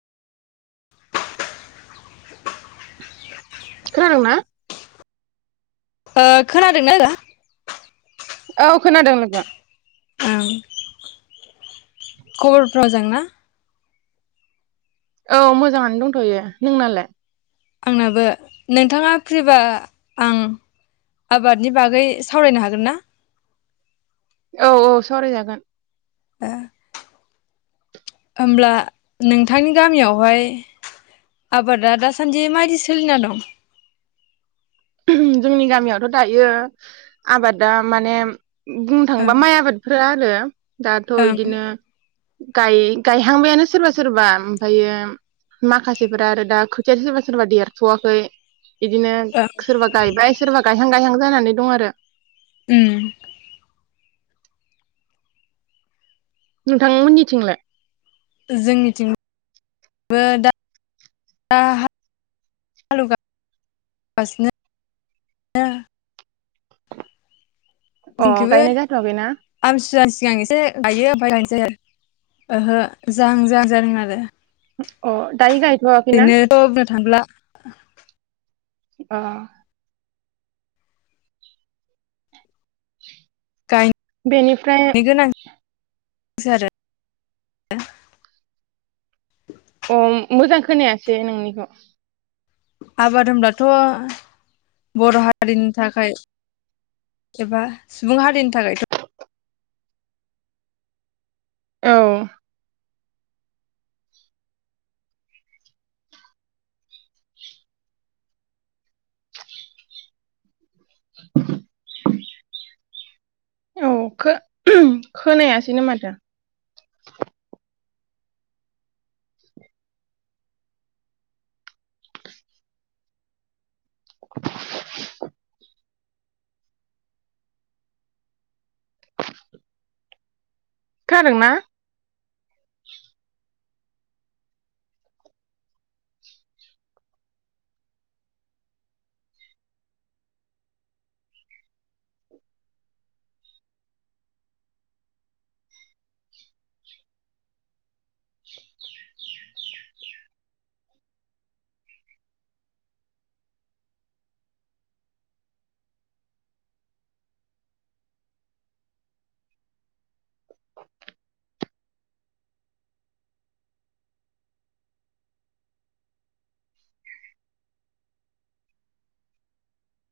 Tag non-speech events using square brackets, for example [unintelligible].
खोनादों ना? खोनादोंना आ। औ खोनादों लोगो। ओं खबरफ्रा मोजांना? औ मोजाङानो दंथ'यो नोंनालाय? नोंथाङा फ्रिबा आं आबादनि बागै सावरायनो हागोन ना? औ औ सावरायजागोन। ओ होमब्ला नोंथांनि गामियावहाय आबादा दासान्दि मायदि सोलिना दं? जोंनि गामियावथ' दायो आबादा माने बुंनो थाङोबा ओं माइ आबाद फोर आरो दाथ' ओं बिदिनो गाय गायहांबायानो सोरबा सोरबा ओमफ्रायो माखासेफोरा आरो दा खोथिया सोरबा सोरबा देरथ'वाखै। बिदिनो ओं सोरबा गायबाय सोरबा गायहां गायहां जानानै दं आरो। ओम। नोंथांमोननिथिंलाय? जोंनिथिंबो दा हा हालौगासिनो। अ जोंखैबो गायनाय जाथ'वाखैना? आमसुवानि सिगां एसे गायो, ओमफ्राय [unintelligible] ओहो जाहां जाहां जादों आरो। अ दायो गायथ'आखै ना? [unintelligible] बुंनो थांब्ला अ। गाय बेनिफ्राय [unintelligible] अ मोजां खोनायासै नोंनिखौ। [unintelligible] ब्लाथ' बर' हारिनि थाखाय एबा सुबुं हारिनि थाखायथ' औ। [inaudible] औ खो-खोनायासैनो माथो। खोनादोंना?